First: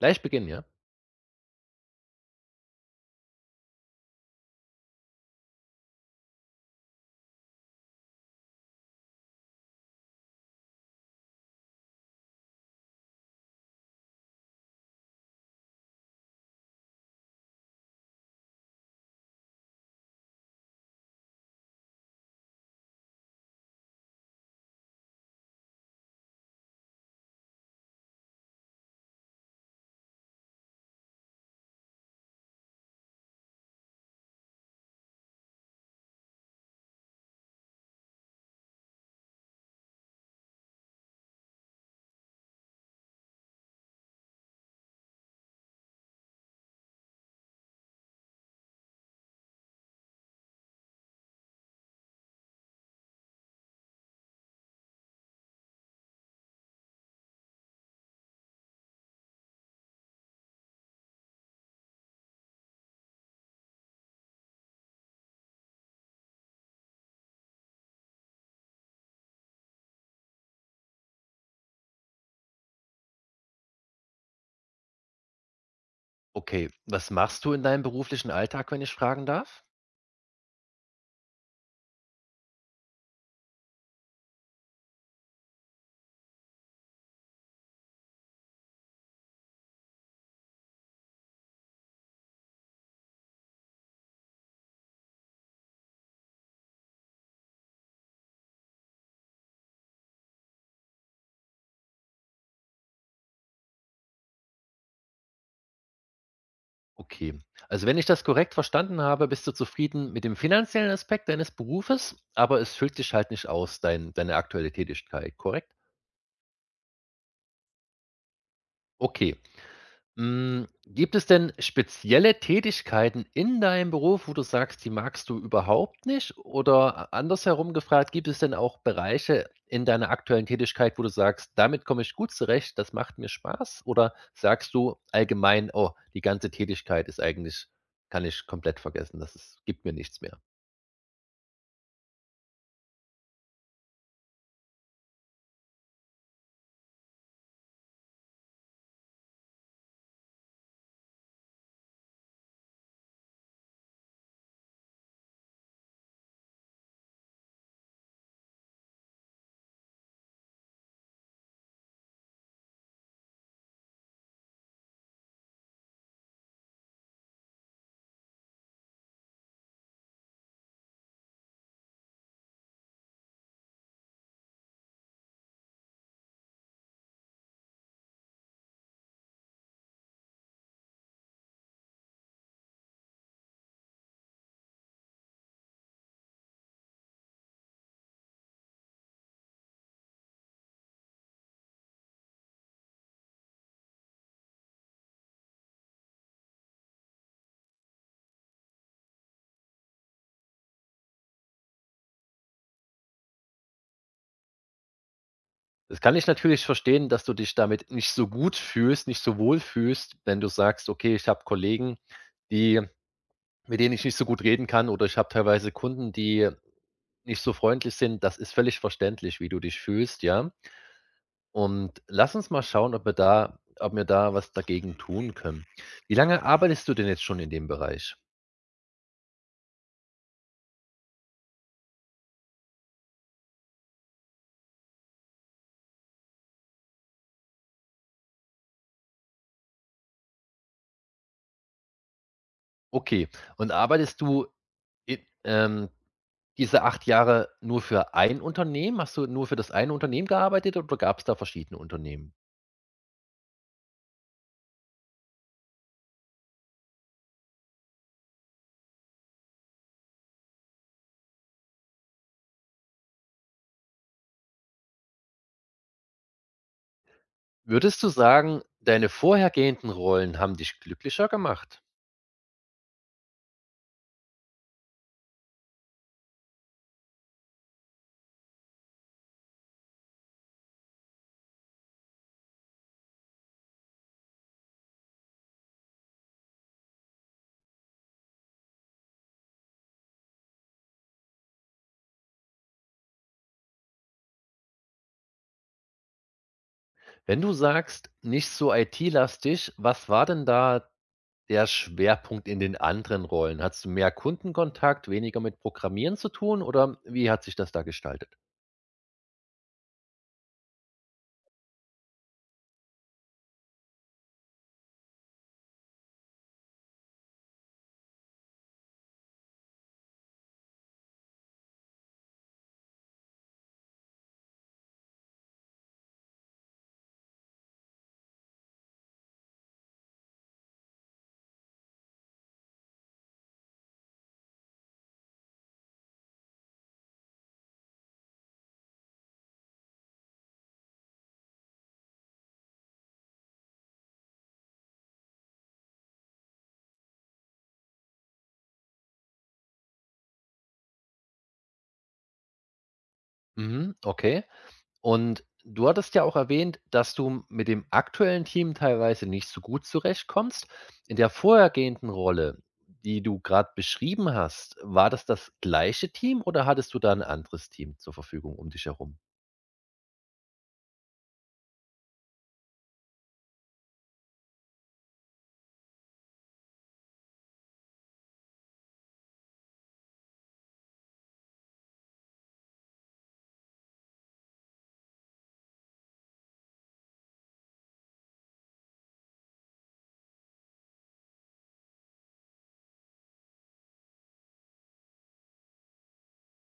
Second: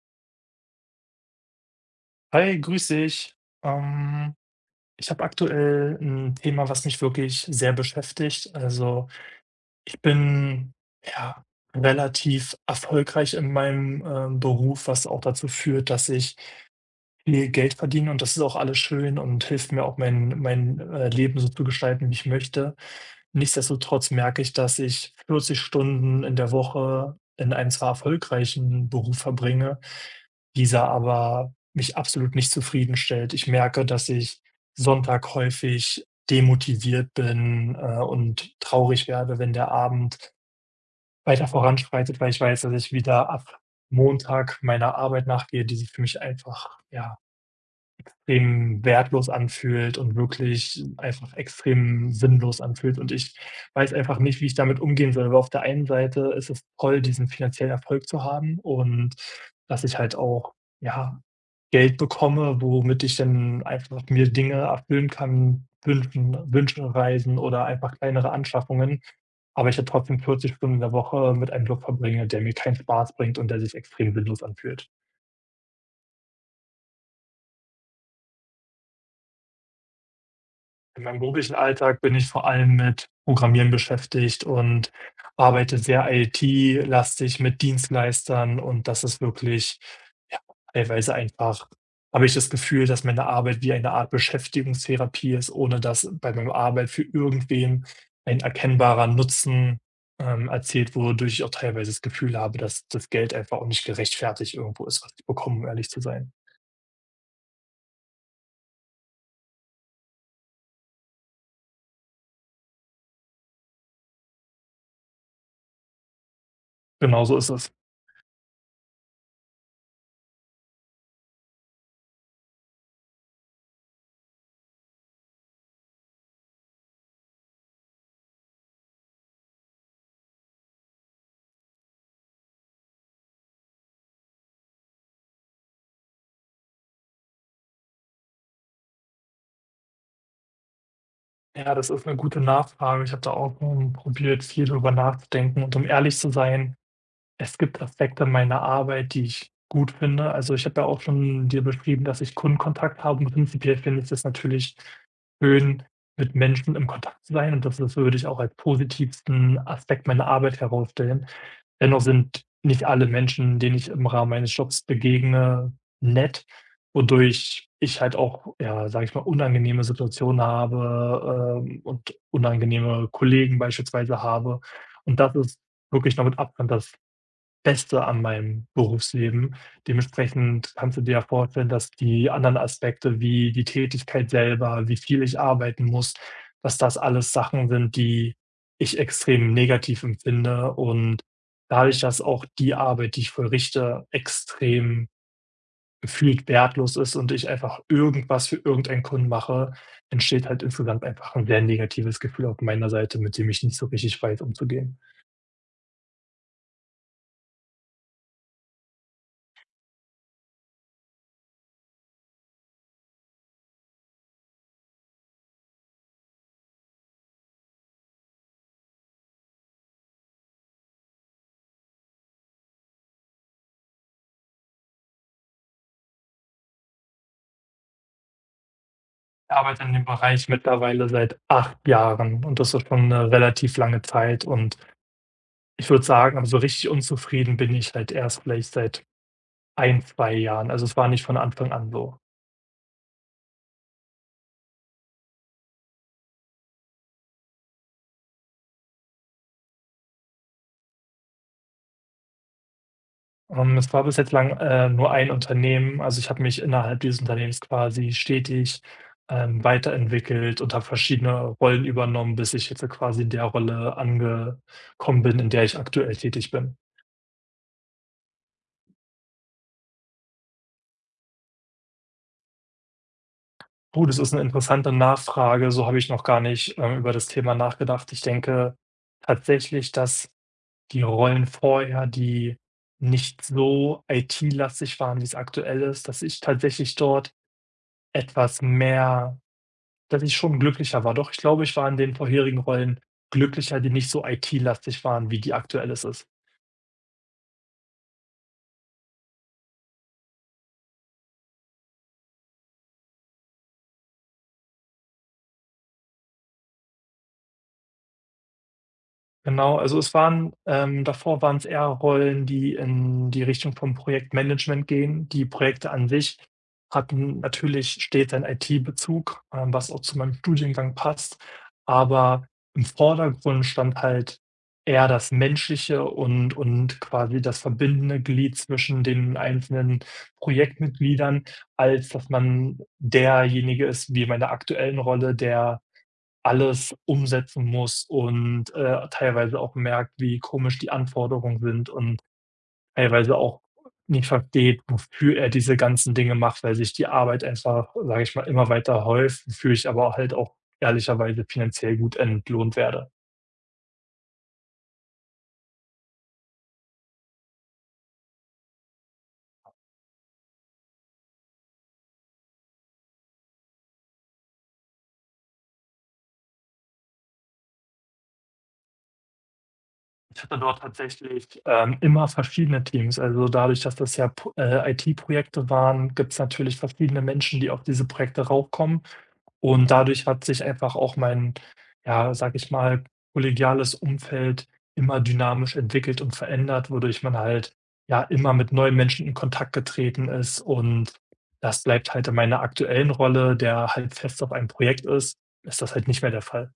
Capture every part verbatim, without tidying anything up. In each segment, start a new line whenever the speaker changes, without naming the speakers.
Gleich beginnen, ja?
Hi, grüß dich. Ähm, Ich habe aktuell ein Thema, was mich wirklich sehr beschäftigt. Also, ich bin, ja, relativ erfolgreich in meinem, ähm, Beruf, was auch dazu führt, dass ich viel Geld verdiene, und das ist auch alles schön und hilft mir auch, mein mein, äh, Leben so zu gestalten, wie ich möchte. Nichtsdestotrotz merke ich, dass ich vierzig Stunden in der Woche in einem zwar erfolgreichen Beruf verbringe, dieser aber mich absolut nicht zufriedenstellt. Ich merke, dass ich Sonntag häufig demotiviert bin, äh, und traurig werde, wenn der Abend weiter voranschreitet, weil ich weiß, dass ich wieder ab Montag meiner Arbeit nachgehe, die sich für mich einfach, ja, extrem wertlos anfühlt und wirklich einfach extrem sinnlos anfühlt. Und ich weiß einfach nicht, wie ich damit umgehen soll, weil auf der einen Seite ist es toll, diesen finanziellen Erfolg zu haben und dass ich halt auch, ja, Geld bekomme, womit ich dann einfach mir Dinge erfüllen kann, wünschen Wünsche, Reisen oder einfach kleinere Anschaffungen. Aber ich ja trotzdem vierzig Stunden in der Woche mit einem Job verbringe, der mir keinen Spaß bringt und der sich extrem sinnlos anfühlt.
Okay, was machst du in deinem beruflichen Alltag, wenn ich fragen darf?
In meinem beruflichen Alltag bin ich vor allem mit Programmieren beschäftigt und arbeite sehr I T-lastig mit Dienstleistern, und das ist wirklich, ja, teilweise einfach habe ich das Gefühl, dass meine Arbeit wie eine Art Beschäftigungstherapie ist, ohne dass bei meiner Arbeit für irgendwen ein erkennbarer Nutzen, ähm, erzielt wurde, wodurch ich auch teilweise das Gefühl habe, dass das Geld einfach auch nicht gerechtfertigt irgendwo ist, was ich bekomme, um ehrlich zu sein.
Okay, also wenn ich das korrekt verstanden habe, bist du zufrieden mit dem finanziellen Aspekt deines Berufes, aber es füllt dich halt nicht aus, dein, deine aktuelle Tätigkeit, korrekt?
Genau so ist es.
Okay. Hm, gibt es denn spezielle Tätigkeiten in deinem Beruf, wo du sagst, die magst du überhaupt nicht? Oder a andersherum gefragt, gibt es denn auch Bereiche in deiner aktuellen Tätigkeit, wo du sagst: „Damit komme ich gut zurecht, das macht mir Spaß“? Oder sagst du allgemein: „Oh, die ganze Tätigkeit ist eigentlich kann ich komplett vergessen, das ist gibt mir nichts mehr?“
Ja, das ist 'ne gute Nachfrage. Ich habe da auch, hm, probiert, viel drüber nachzudenken, und um ehrlich zu sein, es gibt Aspekte meiner Arbeit, die ich gut finde. Also, ich habe ja auch schon dir beschrieben, dass ich Kundenkontakt habe, und prinzipiell finde ich das natürlich schön, mit Menschen im Kontakt zu sein, und das das würde ich auch als positivsten Aspekt meiner Arbeit herausstellen. Dennoch sind nicht alle Menschen, denen ich im Rahmen meines Jobs begegne, nett, wodurch ich halt auch, ja, sage ich mal, unangenehme Situationen habe, ähm, und unangenehme Kollegen beispielsweise habe. Und das ist wirklich noch mit Abstand das Beste an meinem Berufsleben. Dementsprechend kannst du dir ja vorstellen, dass die anderen Aspekte wie die Tätigkeit selber, wie viel ich arbeiten muss, dass das alles Sachen sind, die ich extrem negativ empfinde, und dadurch, dass auch die Arbeit, die ich vollrichte, extrem gefühlt wertlos ist und ich einfach irgendwas für irgendeinen Kunden mache, entsteht halt insgesamt einfach ein sehr negatives Gefühl auf meiner Seite, mit dem ich nicht so richtig weiß, umzugehen.
Das kann ich natürlich verstehen, dass du dich damit nicht so gut fühlst, nicht so wohl fühlst, wenn du sagst: „Okay, ich habe Kollegen, die mit denen ich nicht so gut reden kann oder ich habe teilweise Kunden, die nicht so freundlich sind. Das ist völlig verständlich, wie du dich fühlst, ja. Und lass uns mal schauen, ob wir da ob wir da was dagegen tun können. Wie lange arbeitest du denn jetzt schon in dem Bereich?
Ich arbeite in dem Bereich mittlerweile seit acht Jahren, und das ist schon eine relativ lange Zeit, und ich würde sagen, aber so richtig unzufrieden bin ich halt erst vielleicht seit ein zwei Jahren. Also, es war nicht von Anfang an so.
Okay. Und arbeitest du i ähm, diese acht Jahre nur für ein Unternehmen? Hast du nur für das eine Unternehmen gearbeitet oder gab es da verschiedene Unternehmen?
Ähm, es war bis jetzt lang, äh, nur ein Unternehmen. Also, ich habe mich innerhalb dieses Unternehmens quasi stetig, ähm, weiterentwickelt und habe verschiedene Rollen übernommen, bis ich jetzt quasi in der Rolle angekommen bin, in der ich aktuell tätig bin.
Würdest du sagen, deine vorhergehenden Rollen haben dich glücklicher gemacht?
Oh, das ist eine interessante Nachfrage. So habe ich noch gar nicht, ähm, über das Thema nachgedacht. Ich denke tatsächlich, dass die Rollen vorher, die nicht so I T-lastig waren, wie es aktuell ist, dass ich tatsächlich dort etwas mehr dass ich schon glücklicher war. Doch, ich glaube, ich war in den vorherigen Rollen glücklicher, die nicht so I T-lastig waren, wie die aktuell es ist.
Wenn du sagst, nicht so I T-lastig, was war denn da der Schwerpunkt in den anderen Rollen? Hattest du mehr Kundenkontakt, weniger mit Programmieren zu tun oder wie hat sich das da gestaltet?
Genau, also es waren ähm, davor waren es eher Rollen, die in die Richtung vom Projektmanagement gehen. Die Projekte an sich hatten natürlich stets einen I T-Bezug, ähm, was auch zu meinem Studiengang passt, aber im Vordergrund stand halt eher das Menschliche und und quasi das verbindende Glied zwischen den einzelnen Projektmitgliedern, als dass man derjenige ist wie in meiner aktuellen Rolle, der alles umsetzen muss und, äh, teilweise auch merkt, wie komisch die Anforderungen sind und teilweise auch nicht versteht, wofür er diese ganzen Dinge macht, weil sich die Arbeit einfach, sage ich mal, immer weiter häuft, wofür ich aber halt auch ehrlicherweise finanziell gut entlohnt werde.
Mhm, okay. Und du hattest ja auch erwähnt, dass du mit dem aktuellen Team teilweise nicht so gut zurechtkommst. In der vorhergehenden Rolle, die du gerade beschrieben hast, war das das gleiche Team oder hattest du da ein anderes Team zur Verfügung um dich herum?
Ich hatte dort tatsächlich, ähm, immer verschiedene Teams. Also, dadurch, dass das ja P äh, I T-Projekte waren, gibt es natürlich verschiedene Menschen, die auf diese Projekte raufkommen. Und dadurch hat sich einfach auch mein, ja, sage ich mal, kollegiales Umfeld immer dynamisch entwickelt und verändert, wodurch man halt, ja, immer mit neuen Menschen in Kontakt getreten ist, und das bleibt halt in meiner aktuellen Rolle, der halt fest auf einem Projekt ist, ist das halt nicht mehr der Fall.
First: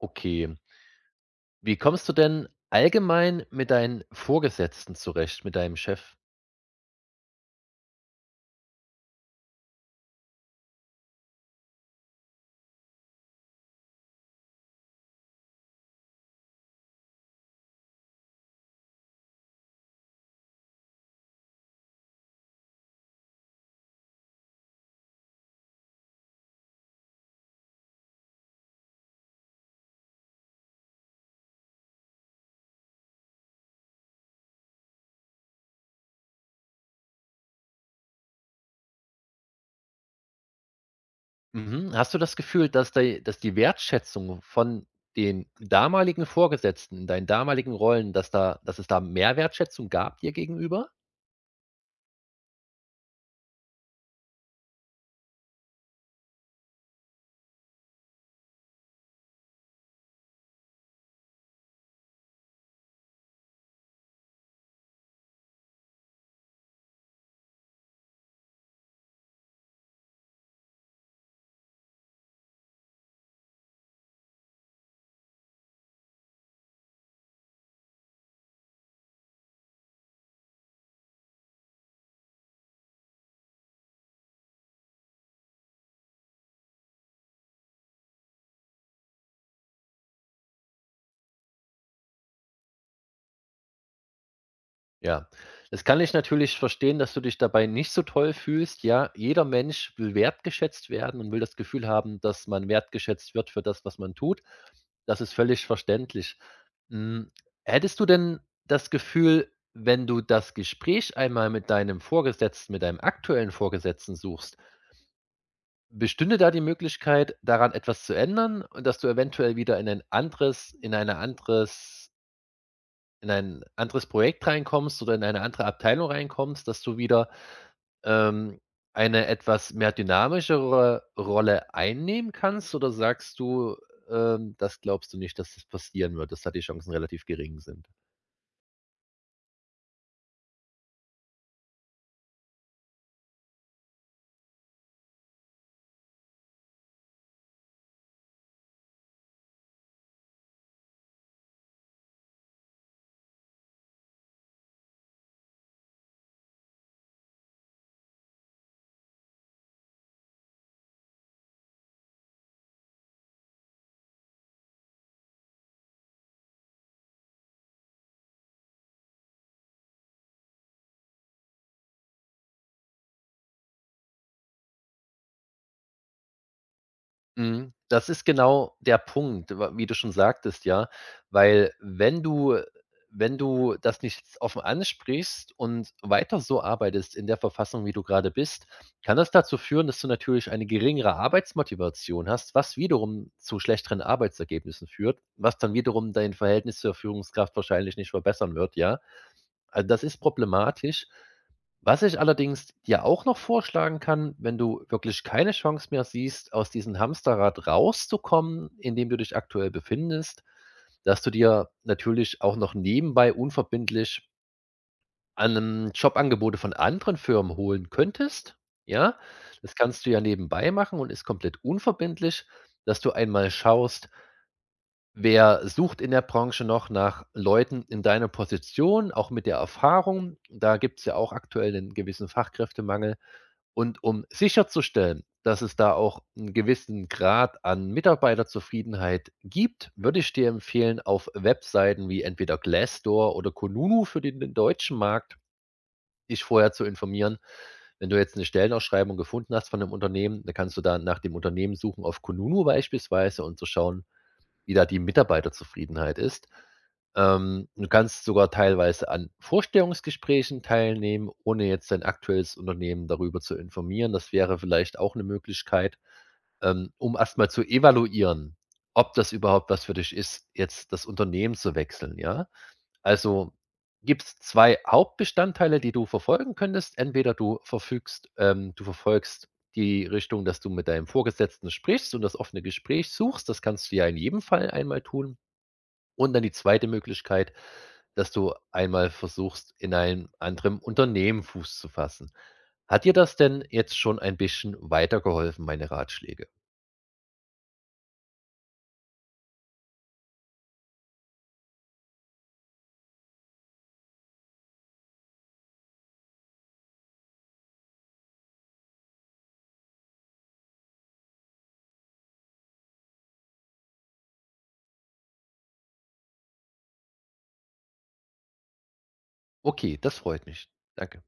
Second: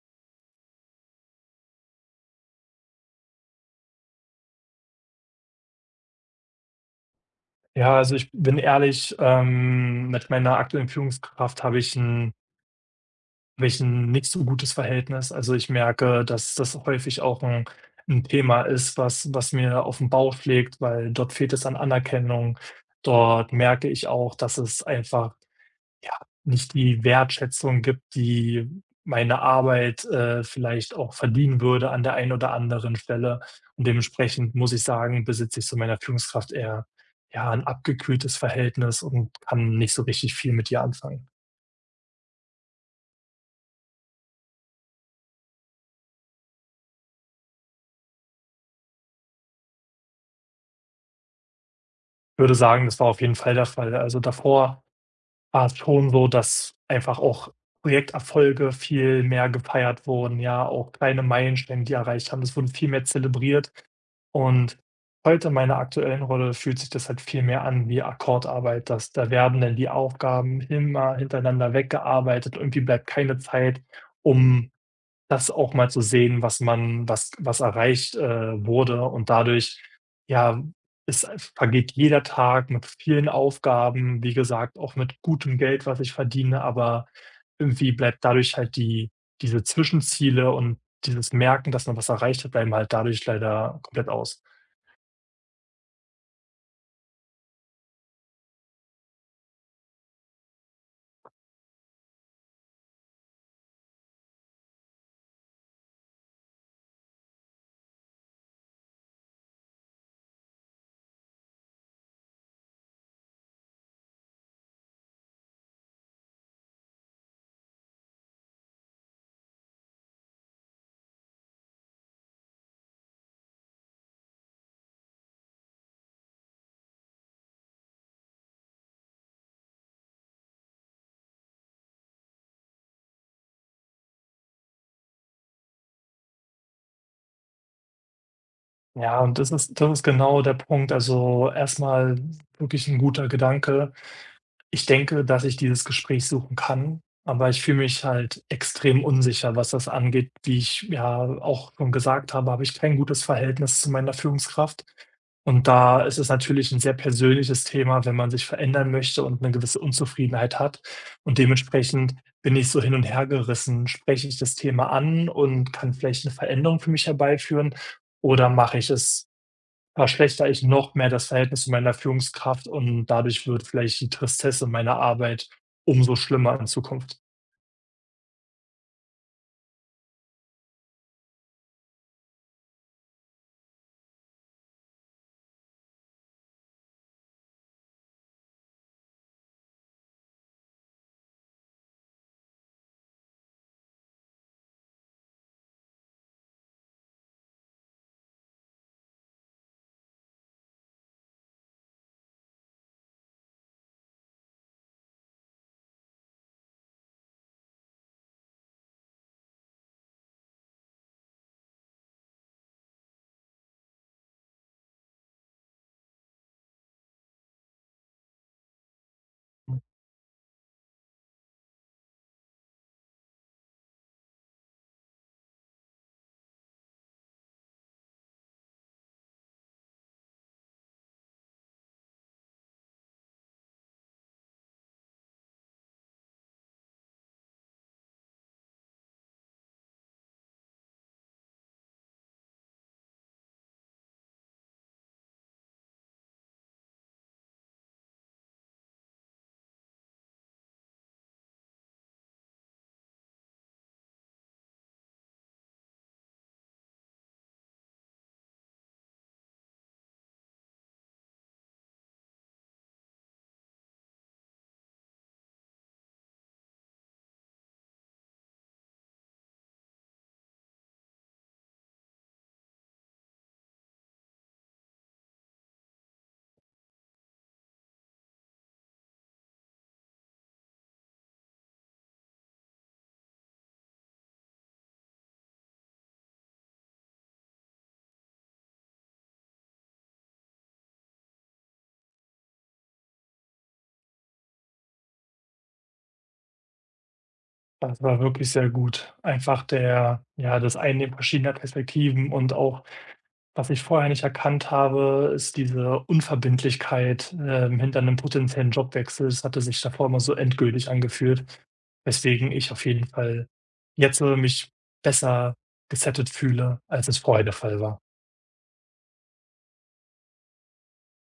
Okay. Wie kommst du denn allgemein mit deinen Vorgesetzten zurecht, mit deinem Chef?
Ja, also ich bin ehrlich, ähm, mit meiner aktuellen Führungskraft habe ich ein Habe ich 'n nicht so gutes Verhältnis. Also, ich merke, dass das häufig auch ein 'n Thema ist, was was mir auf den Bauch schlägt, weil dort fehlt es an Anerkennung. Dort merke ich auch, dass es einfach, ja, nicht die Wertschätzung gibt, die meine Arbeit, äh, vielleicht auch verdienen würde an der einen oder anderen Stelle. Und dementsprechend muss ich sagen, besitze ich zu meiner Führungskraft eher, ja, 'n abgekühltes Verhältnis und kann nicht so richtig viel mit ihr anfangen.
Mhm. Hast du das Gefühl, dass de dass die Wertschätzung von den damaligen Vorgesetzten in deinen damaligen Rollen, dass da dass es da mehr Wertschätzung gab dir gegenüber?
Würde sagen, das war auf jeden Fall der Fall. Also, davor war es schon so, dass einfach auch Projekterfolge viel mehr gefeiert wurden, ja, auch kleine Meilensteine, die erreicht haben. Das wurden viel mehr zelebriert. Und heute in meiner aktuellen Rolle fühlt sich das halt viel mehr an wie Akkordarbeit, dass da werden dann die Aufgaben immer hintereinander weggearbeitet. Irgendwie bleibt keine Zeit, um das auch mal zu sehen, was man was was erreicht, äh, wurde, und dadurch, ja, es vergeht jeder Tag mit vielen Aufgaben, wie gesagt, auch mit gutem Geld, was ich verdiene, aber irgendwie bleibt dadurch halt die diese Zwischenziele und dieses Merken, dass man was erreicht hat, bleiben halt dadurch leider komplett aus.
Ja, das kann ich natürlich verstehen, dass du dich dabei nicht so toll fühlst. Ja, jeder Mensch will wertgeschätzt werden und will das Gefühl haben, dass man wertgeschätzt wird für das, was man tut. Das ist völlig verständlich. Hm, hättest du denn das Gefühl, wenn du das Gespräch einmal mit deinem Vorgesetzten, mit deinem aktuellen Vorgesetzten suchst, bestünde da die Möglichkeit, daran etwas zu ändern und dass du eventuell wieder in ein anderes in eine anderes in ein anderes Projekt reinkommst oder in eine andere Abteilung reinkommst, dass du wieder, ähm, eine etwas mehr dynamischere Rolle einnehmen kannst oder sagst du, ähm, das glaubst du nicht, dass das passieren wird, dass da die Chancen relativ gering sind?
Ja, und das ist das ist genau der Punkt. Also, erstmal wirklich ein guter Gedanke. Ich denke, dass ich dieses Gespräch suchen kann, aber ich fühle mich halt extrem unsicher, was das angeht. Wie ich ja auch schon gesagt habe, habe ich kein gutes Verhältnis zu meiner Führungskraft. Und da ist es natürlich ein sehr persönliches Thema, wenn man sich verändern möchte und eine gewisse Unzufriedenheit hat. Und dementsprechend bin ich so hin und her gerissen. Spreche ich das Thema an und kann vielleicht eine Veränderung für mich herbeiführen, oder mache ich es verschlechter ich noch mehr das Verhältnis zu meiner Führungskraft, und dadurch wird vielleicht die Tristesse meiner Arbeit umso schlimmer in Zukunft.
Mhm. Das ist genau der Punkt, wa wie du schon sagtest, ja, weil wenn du wenn du das nicht offen ansprichst und weiter so arbeitest in der Verfassung, wie du gerade bist, kann das dazu führen, dass du natürlich eine geringere Arbeitsmotivation hast, was wiederum zu schlechteren Arbeitsergebnissen führt, was dann wiederum dein Verhältnis zur Führungskraft wahrscheinlich nicht verbessern wird, ja? Also, das ist problematisch. Was ich allerdings dir auch noch vorschlagen kann, wenn du wirklich keine Chance mehr siehst, aus diesem Hamsterrad rauszukommen, in dem du dich aktuell befindest, dass du dir natürlich auch noch nebenbei unverbindlich an 'nem Jobangebote von anderen Firmen holen könntest, ja? Das kannst du ja nebenbei machen und ist komplett unverbindlich, dass du einmal schaust, wer sucht in der Branche noch nach Leuten in deiner Position, auch mit der Erfahrung? Da gibt's ja auch aktuell einen gewissen Fachkräftemangel. Und um sicherzustellen, dass es da auch einen gewissen Grad an Mitarbeiterzufriedenheit gibt, würde ich dir empfehlen, auf Webseiten wie entweder Glassdoor oder Kununu für den den deutschen Markt, dich vorher zu informieren. Wenn du jetzt eine Stellenausschreibung gefunden hast von einem Unternehmen, dann kannst du da nach dem Unternehmen suchen auf Kununu beispielsweise und zu schauen, wie da die Mitarbeiterzufriedenheit ist. Ähm, du kannst sogar teilweise an Vorstellungsgesprächen teilnehmen, ohne jetzt dein aktuelles Unternehmen darüber zu informieren. Das wäre vielleicht auch eine Möglichkeit, ähm, um erstmal zu evaluieren, ob das überhaupt was für dich ist, jetzt das Unternehmen zu wechseln, ja? Also gibt es zwei Hauptbestandteile, die du verfolgen könntest. Entweder du verfügst ähm, du verfolgst die Richtung, dass du mit deinem Vorgesetzten sprichst und das offene Gespräch suchst. Das kannst du ja in jedem Fall einmal tun. Und dann die zweite Möglichkeit, dass du einmal versuchst, in einem anderen Unternehmen Fuß zu fassen. Hat dir das denn jetzt schon ein bisschen weitergeholfen, meine Ratschläge?
Das war wirklich sehr gut. Einfach der ja, das Einnehmen verschiedener Perspektiven und auch, was ich vorher nicht erkannt habe, ist diese Unverbindlichkeit, ähm, hinter einem potenziellen Jobwechsel. Das hatte sich davor immer so endgültig angefühlt, weswegen ich auf jeden Fall jetzt, äh, mich besser gesettelt fühle, als es vorher der Fall war.
Okay, das freut mich. Danke.